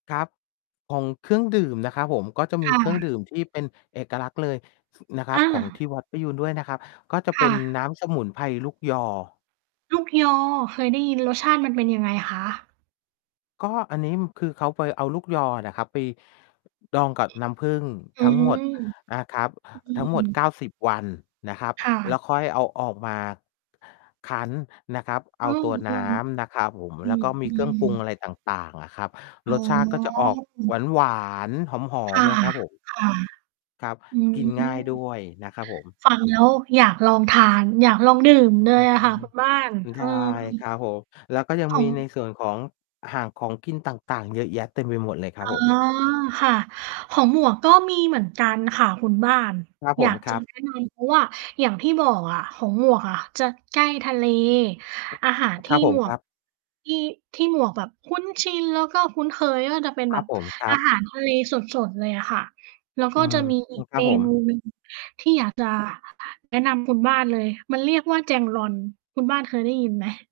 ครับ ของเครื่องดื่มนะครับผม ก็จะมคี่เครื่องดะ ื่มที่เป็นเอกลักษณ์เลย ส นะครัอบ ของทา ี่วัดประยูรด้วยนะครับ ก็จะคเป็่นะ น้ำสมุนไพรลูกยอ ลูกยอ เคยได้ยิน รสชาติมันเป็นยังไงคะ? ก็อันนี้ คือเขาไปเอาลูกยอนะครับไปดองกับน้ำผึ้งอืทั้งหมม ดนะครับ อืทั้งหมด เก้ม าสิบ วันนะครับ ค่และ ้วค่อยเอาออกมา คั้น นะครับ เออ้าอ ตัวน้ำนะครับผม อืแล้วกม ็มอีืเครื่องปรุงอม ะไรต่าง ๆ อะครับ อ๋อ รสชาติก็จะออกอืม หวาน ๆ หอคม ่ะ ๆ นะครับ ผม ค่ะ ครับ อืกินง่ายดม ้วยนะครับผม ฟังแล้วอยากลองทาน อยากลองดื่มเลอืยออะค่ะฮคึ ุณบ้าน ใชเออ ่ครับผม แล้วก็ยังขมีในอง ส่วนของ ห่างของกินต่าง ๆ เยอะแยะ เต็มไปหมดเลยคอรั๋บอ ผม ค่ะ ของหมวกก็มีเหมือนกันค่ะคุณบ้าน ครับผอยาม ก คจระับ แนะนำ เพราะว่าอย่างที่บอกอะ ของหมวกอะจะใกล้ทะเล อาหารทคีร่ับผหมม วคก รับ ที่ ที่หมวกแบบคุ้นชิน แล้วก็คุ้นเคยก็จะเป็นครแบับบผม ครอัาหบ ารทะเลสด ๆ เลยอะค่ะ แล้วอกื็จม ะมี ออีืม ก ครเัมบผม นู หนึ่ง ที่อยาก จะ แนะนำ คุณ บ้านเลย มันเรียกว่าแจงลอน คุณบ้านเคยได้ยินไหม?